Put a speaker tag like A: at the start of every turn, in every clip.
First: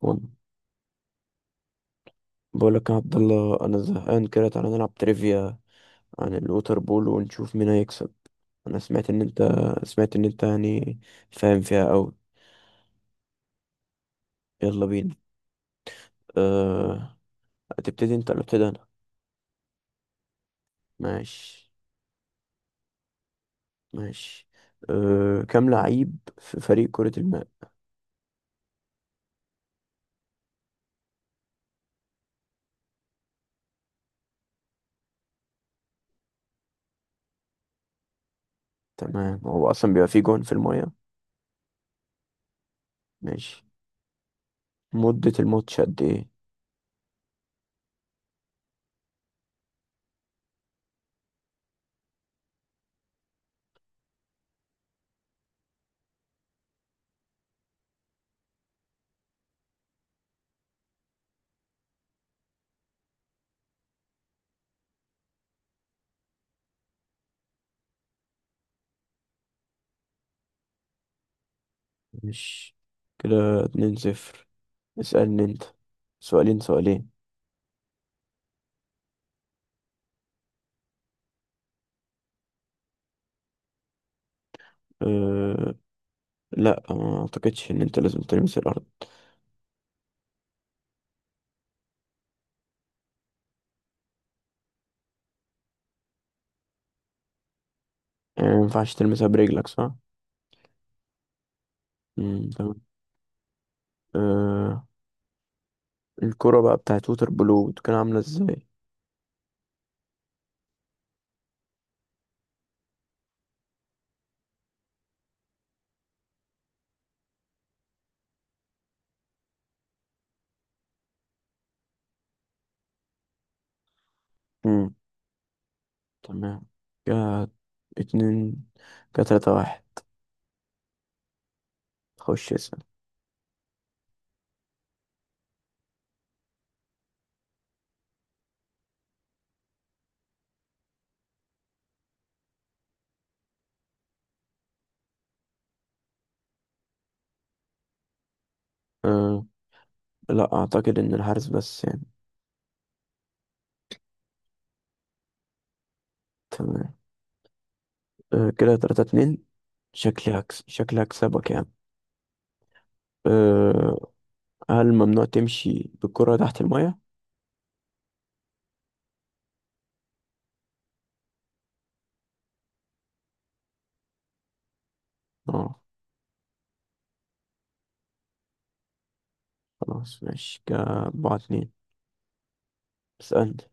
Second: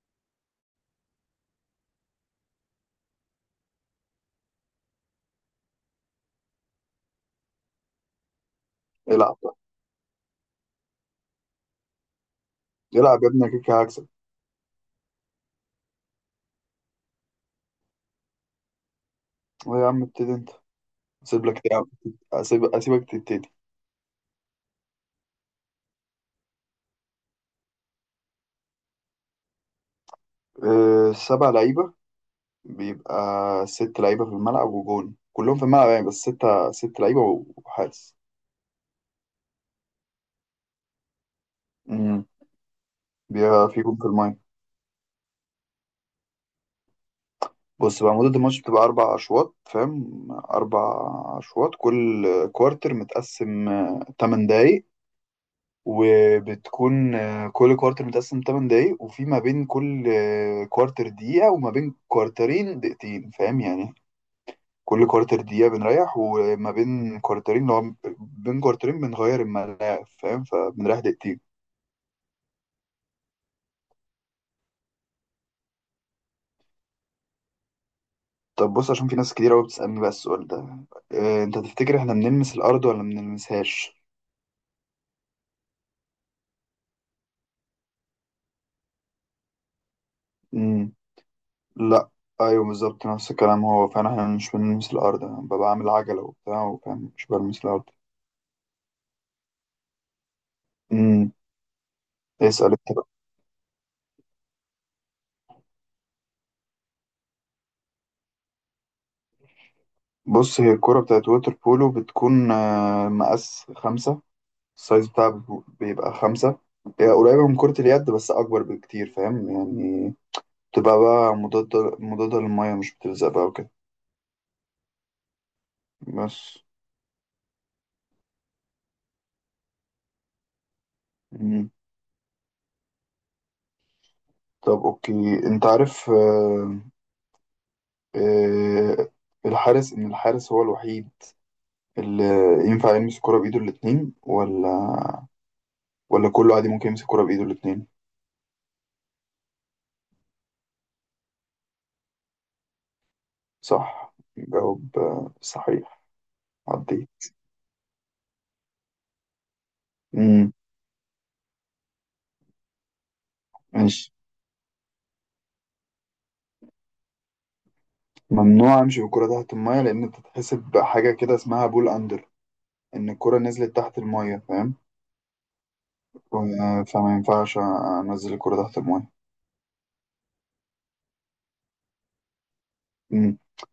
A: وال- بقول لك يا عبد الله، انا زهقان كده. تعالى نلعب تريفيا عن الوتر بول ونشوف مين هيكسب. انا سمعت ان
B: العب
A: انت،
B: بقى.
A: سمعت ان انت يعني فاهم فيها قوي.
B: العب يا ابني، أنا كده كده هكسب.
A: يلا بينا. أه... هتبتدي انت ولا ابتدي انا؟
B: أه يا عم، ابتدي انت. اسيب لك
A: ماشي.
B: تلعب، اسيبك تبتدي.
A: ماشي. كام لعيب في فريق كرة الماء؟
B: أه، سبع لعيبه. بيبقى ست لعيبه في الملعب وجون كلهم في الملعب، يعني بس ست لعيبه وحارس.
A: تمام، هو اصلا بيبقى فيه جون في المايه.
B: امم.
A: ماشي.
B: بيبقى في جون في المايه.
A: مدة الماتش قد ايه؟
B: بص بقى، مدة الماتش بتبقى أربع أشواط، فاهم؟ أربع أشواط، كل كوارتر متقسم 8 دقايق، وبتكون كل كوارتر متقسم 8 دقايق، وفي ما بين كل كوارتر دقيقة، وما بين كوارترين دقيقتين، فاهم يعني؟ كل كوارتر دقيقة بنريح، وما بين كوارترين، لو بين كوارترين بنغير الملاعب، فاهم؟ فبنريح دقيقتين.
A: ماشي، كده 2 0. اسألني انت، سؤالين سؤالين.
B: طب بص، عشان في ناس كتير قوي بتسألني بقى السؤال ده: انت تفتكر احنا بنلمس الأرض ولا ما بنلمسهاش؟
A: أه... لا آه، ما اعتقدش ان انت لازم تلمس الارض.
B: مم. لا. ايوه بالظبط نفس الكلام، هو فعلا احنا مش بنلمس الأرض، انا ببقى عامل عجلة وبتاع وفاهم مش بلمس الأرض.
A: يعني ما ينفعش تلمسها برجلك، صح؟
B: امم.
A: امم،
B: اسأل.
A: تمام. آه، الكرة بقى بتاعت ووتر بلو بتكون عاملة ازاي؟
B: بص، هي الكرة بتاعت ووتر بولو بتكون مقاس خمسة. السايز بتاعها بيبقى خمسة. هي قريبة من كرة اليد بس أكبر بكتير، فاهم يعني؟ بتبقى بقى مضادة مضادة للمية، مش بتلزق بقى وكده.
A: امم،
B: بس.
A: تمام. كده اتنين، كده تلاتة واحد.
B: مم.
A: خش اسأل.
B: طب أوكي، أنت عارف آه، إن الحارس هو الوحيد اللي ينفع يمسك الكرة بإيده الاتنين، ولا كله عادي ممكن يمسك الكرة بإيده الاتنين؟
A: آه، لا اعتقد ان الحارس بس يعني.
B: صح، جواب صحيح.
A: تمام.
B: عدي.
A: آه، كده تلاتة اتنين.
B: مم.
A: شكلي هكسبك يعني. أه.
B: ماشي،
A: هل ممنوع تمشي بالكرة تحت المية؟
B: ممنوع امشي بالكرة تحت المية لان بتتحسب حاجة كده اسمها بول اندر، ان الكرة نزلت تحت المية، فاهم؟
A: اه.
B: فما ينفعش انزل الكرة تحت المية.
A: خلاص ماشي، كده أربعة اتنين.
B: مم.
A: اسألني.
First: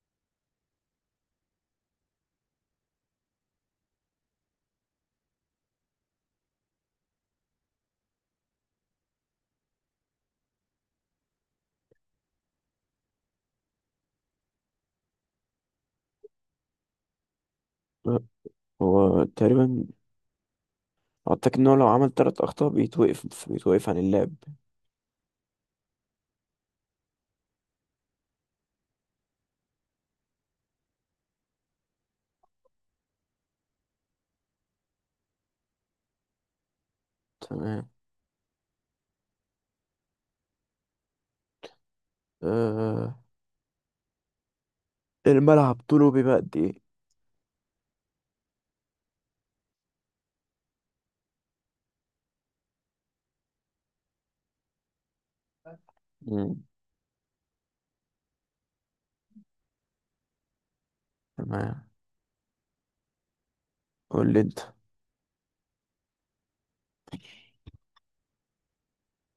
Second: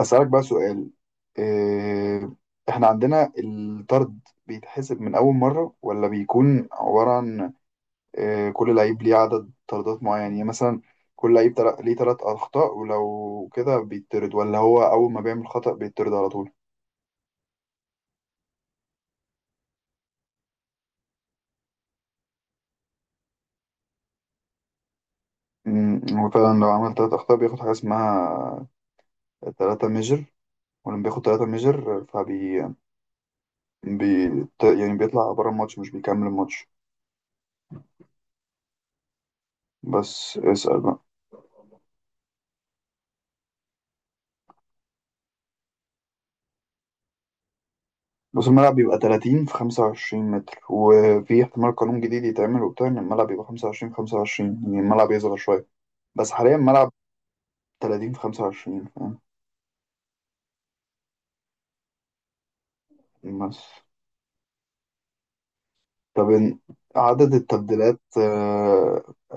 B: اسألك بقى سؤال: إيه، احنا عندنا الطرد بيتحسب من اول مرة، ولا بيكون عبارة عن كل لعيب ليه عدد طردات معين؟ يعني مثلا كل لعيب ليه ثلاث اخطاء ولو كده بيتطرد، ولا هو اول ما بيعمل خطأ بيتطرد على طول؟
A: أه، هو تقريبا واتاك ان هو لو عمل تلات اخطاء بيتوقف عن اللعب.
B: هو فعلا لو عمل ثلاث أخطاء بياخد حاجة اسمها تلاتة ميجر، ولما بياخد تلاتة ميجر بي... يعني بيطلع بره الماتش، مش بيكمل الماتش.
A: تمام.
B: بس اسأل بقى.
A: أه... الملعب طوله بيبقى قد ايه؟
B: بس الملعب بيبقى 30 في 25 متر، وفي احتمال قانون جديد يتعمل وبتاع ان الملعب يبقى 25 في 25، يعني الملعب يصغر شوية. بس حاليا
A: مم.
B: الملعب 30 في 25، فاهم؟
A: تمام.
B: بس.
A: قول لي انت.
B: طب عدد التبديلات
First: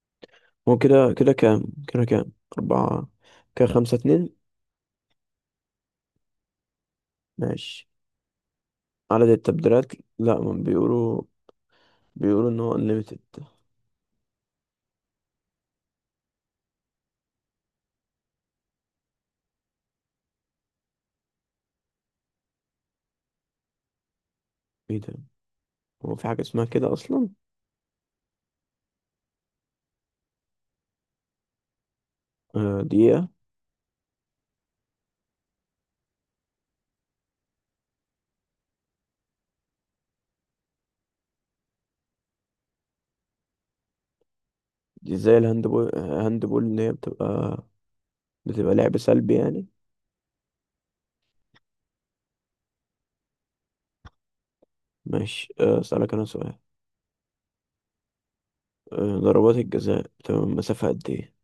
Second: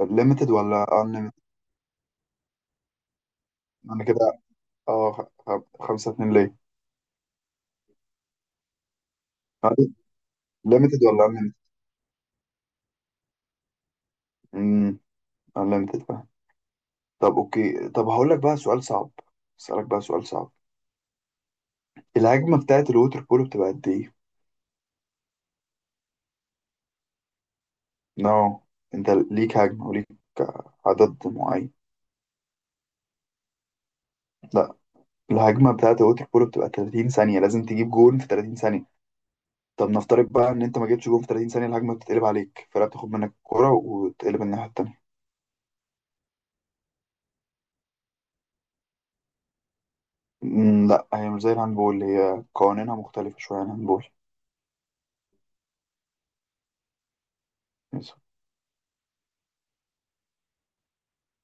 B: ليميتد
A: هو
B: ولا
A: كده
B: unlimited؟
A: كده كام كده كام؟ أربعة. كده خمسة
B: انا
A: اتنين.
B: كده، اه خ- 5-2 ليه؟
A: ماشي، عدد التبديلات. لا، ما
B: ليميتد
A: بيقولوا،
B: ولا unlimited؟
A: بيقولوا ان هو unlimited.
B: امم. unlimited. طب اوكي، طب هقول لك بقى سؤال صعب، اسالك بقى سؤال صعب. الهجمه بتاعت الووتر بولو بتبقى قد ايه؟
A: ايه ده، هو في حاجة اسمها كده اصلا؟
B: نو، انت ليك هجمه وليك عدد معين.
A: دقيقة.
B: لا، الهجمه بتاعت الووتر بولو بتبقى 30 ثانيه، لازم تجيب جون في 30 ثانيه. طب نفترض بقى ان انت ما جبتش جون في 30 ثانيه، الهجمه بتتقلب عليك، الفرقه بتاخد منك الكوره وتقلب الناحيه التانيه.
A: دي زي الهاندبول، هاندبول اللي هي بتبقى بتبقى لعب سلبي يعني.
B: مم، لا هي مش زي الهاندبول، هي قوانينها مختلفه شويه عن الهاندبول.
A: ماشي. آه، اسألك انا سؤال.
B: بس.
A: آه، ضربات الجزاء بتبقى من مسافة قد ايه؟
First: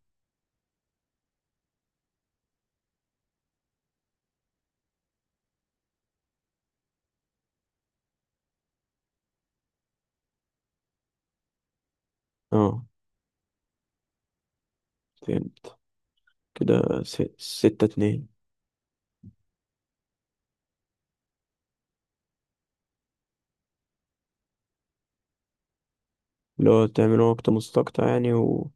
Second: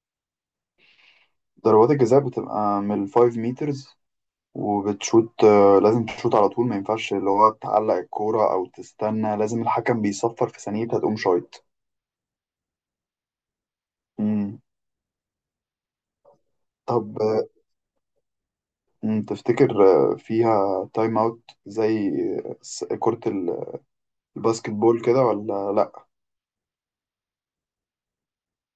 B: ضربات الجزاء بتبقى من ال 5 متر، وبتشوت لازم تشوت على طول، ما ينفعش اللي هو تعلق الكورة أو تستنى، لازم الحكم بيصفر في ثانيتها تقوم شايط.
A: اه،
B: مم.
A: فهمت. كده
B: طب
A: ستة اتنين.
B: تفتكر فيها تايم أوت زي كرة الباسكت بول كده ولا لأ؟
A: اللي هو تعملوا وقت مستقطع يعني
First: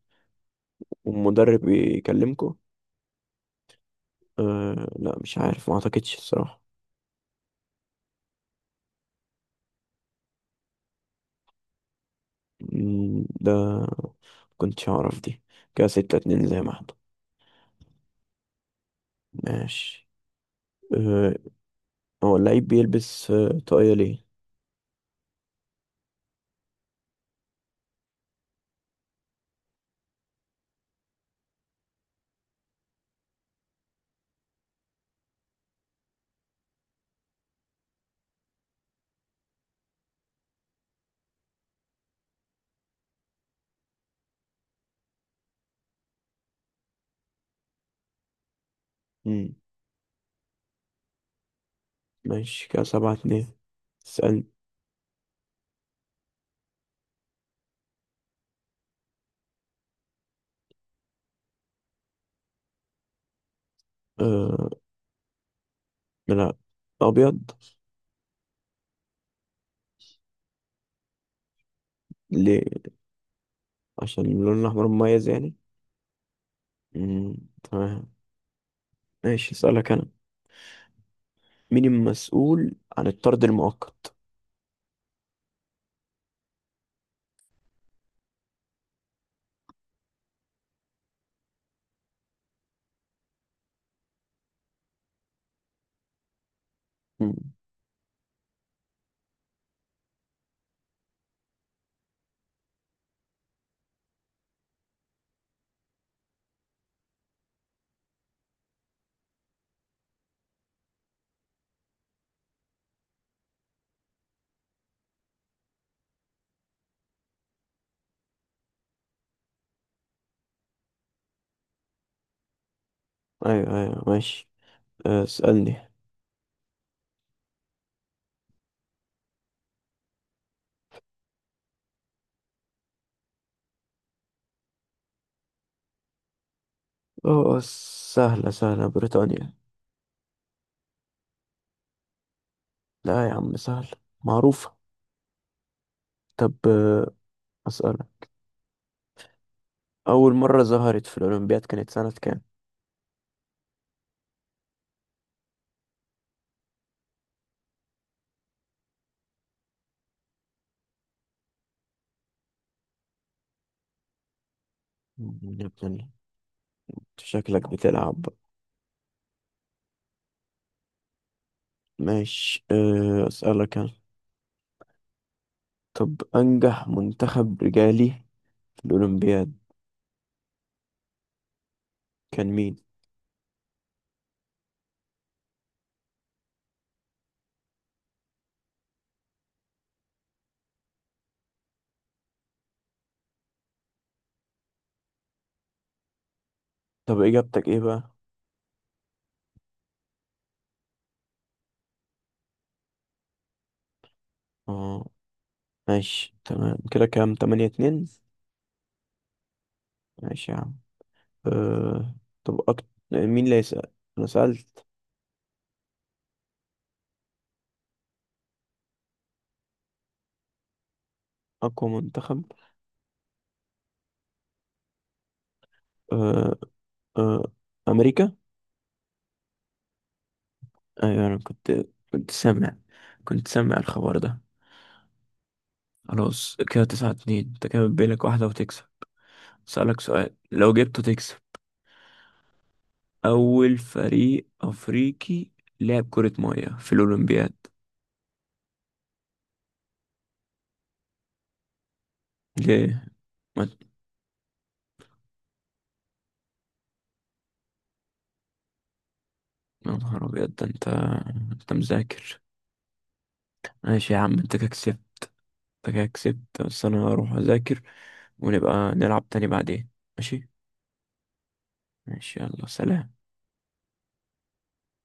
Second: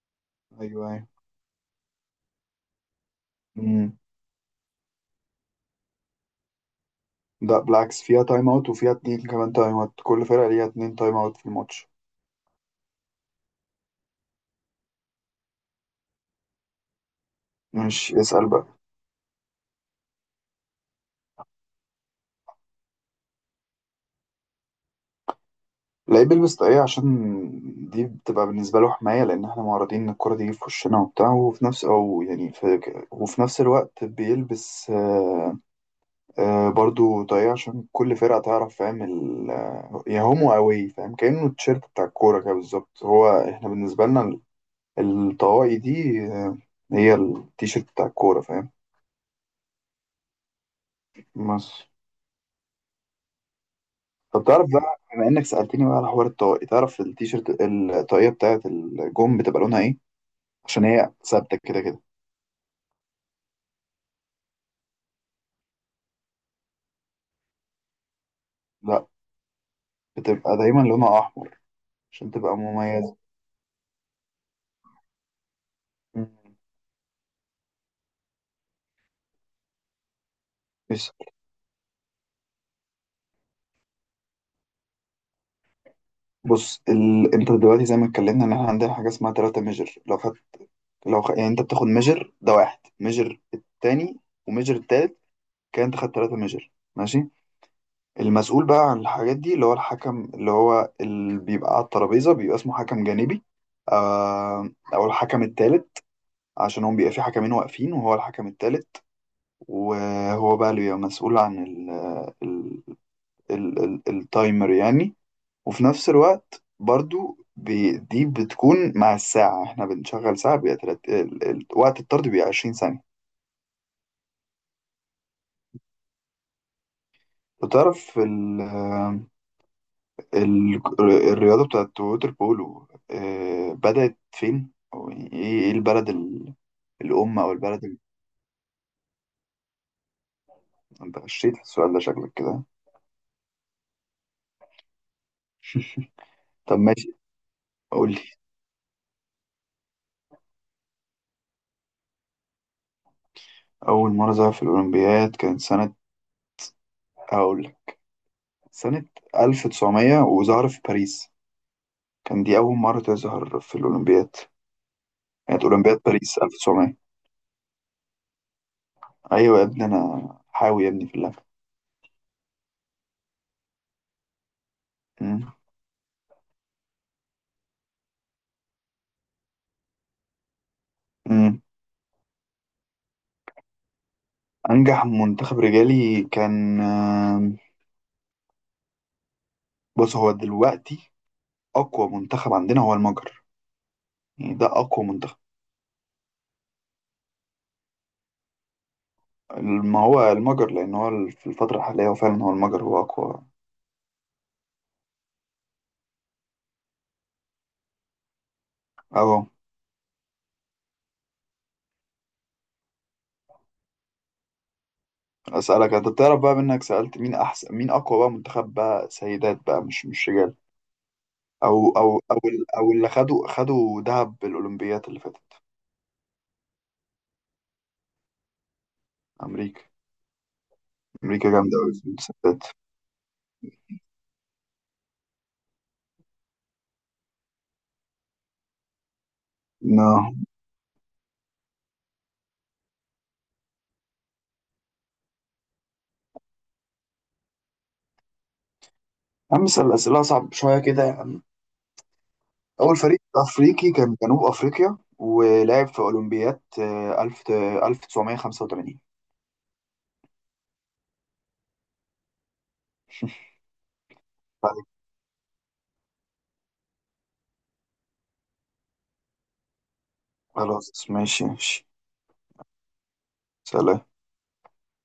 B: أيوه أيوه.
A: والمدرب يكلمكوا؟
B: مم.
A: أه لا، مش عارف، ما اعتقدش الصراحة.
B: لا بالعكس، فيها تايم أوت، وفيها اتنين كمان تايم أوت، كل فرقة ليها اتنين تايم أوت في الماتش.
A: مم، ده كنتش اعرف دي. كده ستة اتنين زي ما احنا.
B: ماشي، اسأل بقى.
A: ماشي. أه، هو اللعيب بيلبس أه طاقية ليه؟
B: اللعيب بيلبس طاقية عشان دي بتبقى بالنسبة له حماية، لأن احنا معرضين إن الكرة تيجي في وشنا وبتاع، وفي نفس أو يعني في وفي نفس الوقت بيلبس برضو طاقية عشان كل فرقة تعرف، فاهم يا هومو أوي، فاهم؟ كأنه التيشيرت بتاع الكورة كده بالظبط، هو احنا بالنسبة لنا الطواقي دي هي التيشيرت بتاع الكورة، فاهم؟
A: مم.
B: بس.
A: ماشي، كده سبعة اتنين. اسأل.
B: طب تعرف بقى، بما إنك سألتني بقى على حوار الطواقي، تعرف الطاقية بتاعت الجون بتبقى لونها إيه؟ عشان هي ثابتة كده كده.
A: أه، لا، أبيض.
B: لا، بتبقى دايما لونها احمر عشان تبقى
A: ليه؟
B: مميزه.
A: عشان اللون الأحمر مميز يعني.
B: مم.
A: مم. تمام. ماشي، اسألك أنا.
B: بس.
A: مين المسؤول عن الطرد المؤقت؟
B: بص انت دلوقتي زي ما اتكلمنا ان احنا عندنا حاجه اسمها تلاتة ميجر، لو خد... لو خ... يعني انت بتاخد ميجر ده واحد، ميجر التاني، وميجر التالت، كان انت خدت تلاتة ميجر، ماشي.
A: مم.
B: المسؤول بقى عن الحاجات دي اللي هو الحكم اللي هو اللي بيبقى على الترابيزه، بيبقى اسمه حكم جانبي او الحكم التالت، عشان هم بيبقى في حكمين واقفين وهو الحكم التالت، وهو بقى اللي بيبقى مسؤول عن ال... التايمر يعني. وفي نفس الوقت برضو دي بتكون مع الساعة، احنا بنشغل ساعة، بيبقى وقت الطرد بيبقى 20 ثانية.
A: أيوه أيوه، ماشي. أه، اسألني.
B: وتعرف ال الرياضة بتاعت ووتر بولو بدأت فين؟ أو يعني إيه البلد الأم أو
A: اه،
B: البلد؟
A: سهلة سهلة، بريطانيا.
B: انت غشيت في السؤال ده شكلك كده.
A: لا يا عم، سهلة، معروفة. طب
B: طب ماشي.
A: أه،
B: قول لي.
A: أسألك. أول مرة ظهرت في الأولمبياد كانت سنة كام؟
B: أول مرة ظهر في الأولمبياد كانت سنة، أقول لك، سنة 1900، وظهر في باريس، كان دي أول مرة تظهر في الأولمبياد،
A: مم،
B: كانت
A: يا ابن،
B: أولمبياد باريس 1900.
A: شكلك بتلعب.
B: أيوة يا ابني، أنا حاوي يا ابني في اللعبة.
A: ماشي. أه، أسألك أنا.
B: مم.
A: طب، أنجح منتخب رجالي في الأولمبياد
B: مم.
A: كان مين؟
B: أنجح منتخب رجالي كان. بص هو دلوقتي أقوى منتخب عندنا هو المجر، يعني ده أقوى منتخب.
A: طب إجابتك إيه بقى؟
B: ما هو المجر، لأن هو في الفترة الحالية هو فعلا هو المجر هو أقوى.
A: اه، ماشي تمام. كده كام، تمانية اتنين؟
B: أهو.
A: ماشي يا عم. أه. طب مين اللي هيسأل؟ أنا سألت.
B: أسألك أنت، بتعرف بقى منك سألت مين أحسن، مين أقوى بقى منتخب بقى سيدات بقى، مش رجال؟
A: أقوى منتخب.
B: أو اللي خدوا دهب بالأولمبياد اللي فاتت؟
A: أه. أه، أمريكا؟
B: أمريكا.
A: أيوة، أنا
B: أمريكا
A: كنت،
B: جامدة أوي في
A: كنت
B: الستات.
A: سامع، كنت سامع الخبر ده. خلاص، كده تسعة اتنين. أنت كده بيلك واحدة وتكسب. أسألك
B: نا
A: سؤال لو جبته تكسب. أول فريق أفريقي لعب كرة مية في الأولمبياد.
B: يا عم، اسأل أسئلة أصعب شوية كده يا عم. أول
A: ليه؟
B: فريق
A: ما-
B: أفريقي كان جنوب أفريقيا، ولعب في أولمبياد 1985.
A: يا نهار أبيض، ده أنت، أنت مذاكر. ماشي يا عم، أنت كده كسبت. بس أنا هروح أذاكر، ونبقى نلعب تاني بعدين، ماشي؟
B: خلاص، ماشي ماشي.
A: ماشي، يلا سلام.
B: سلام.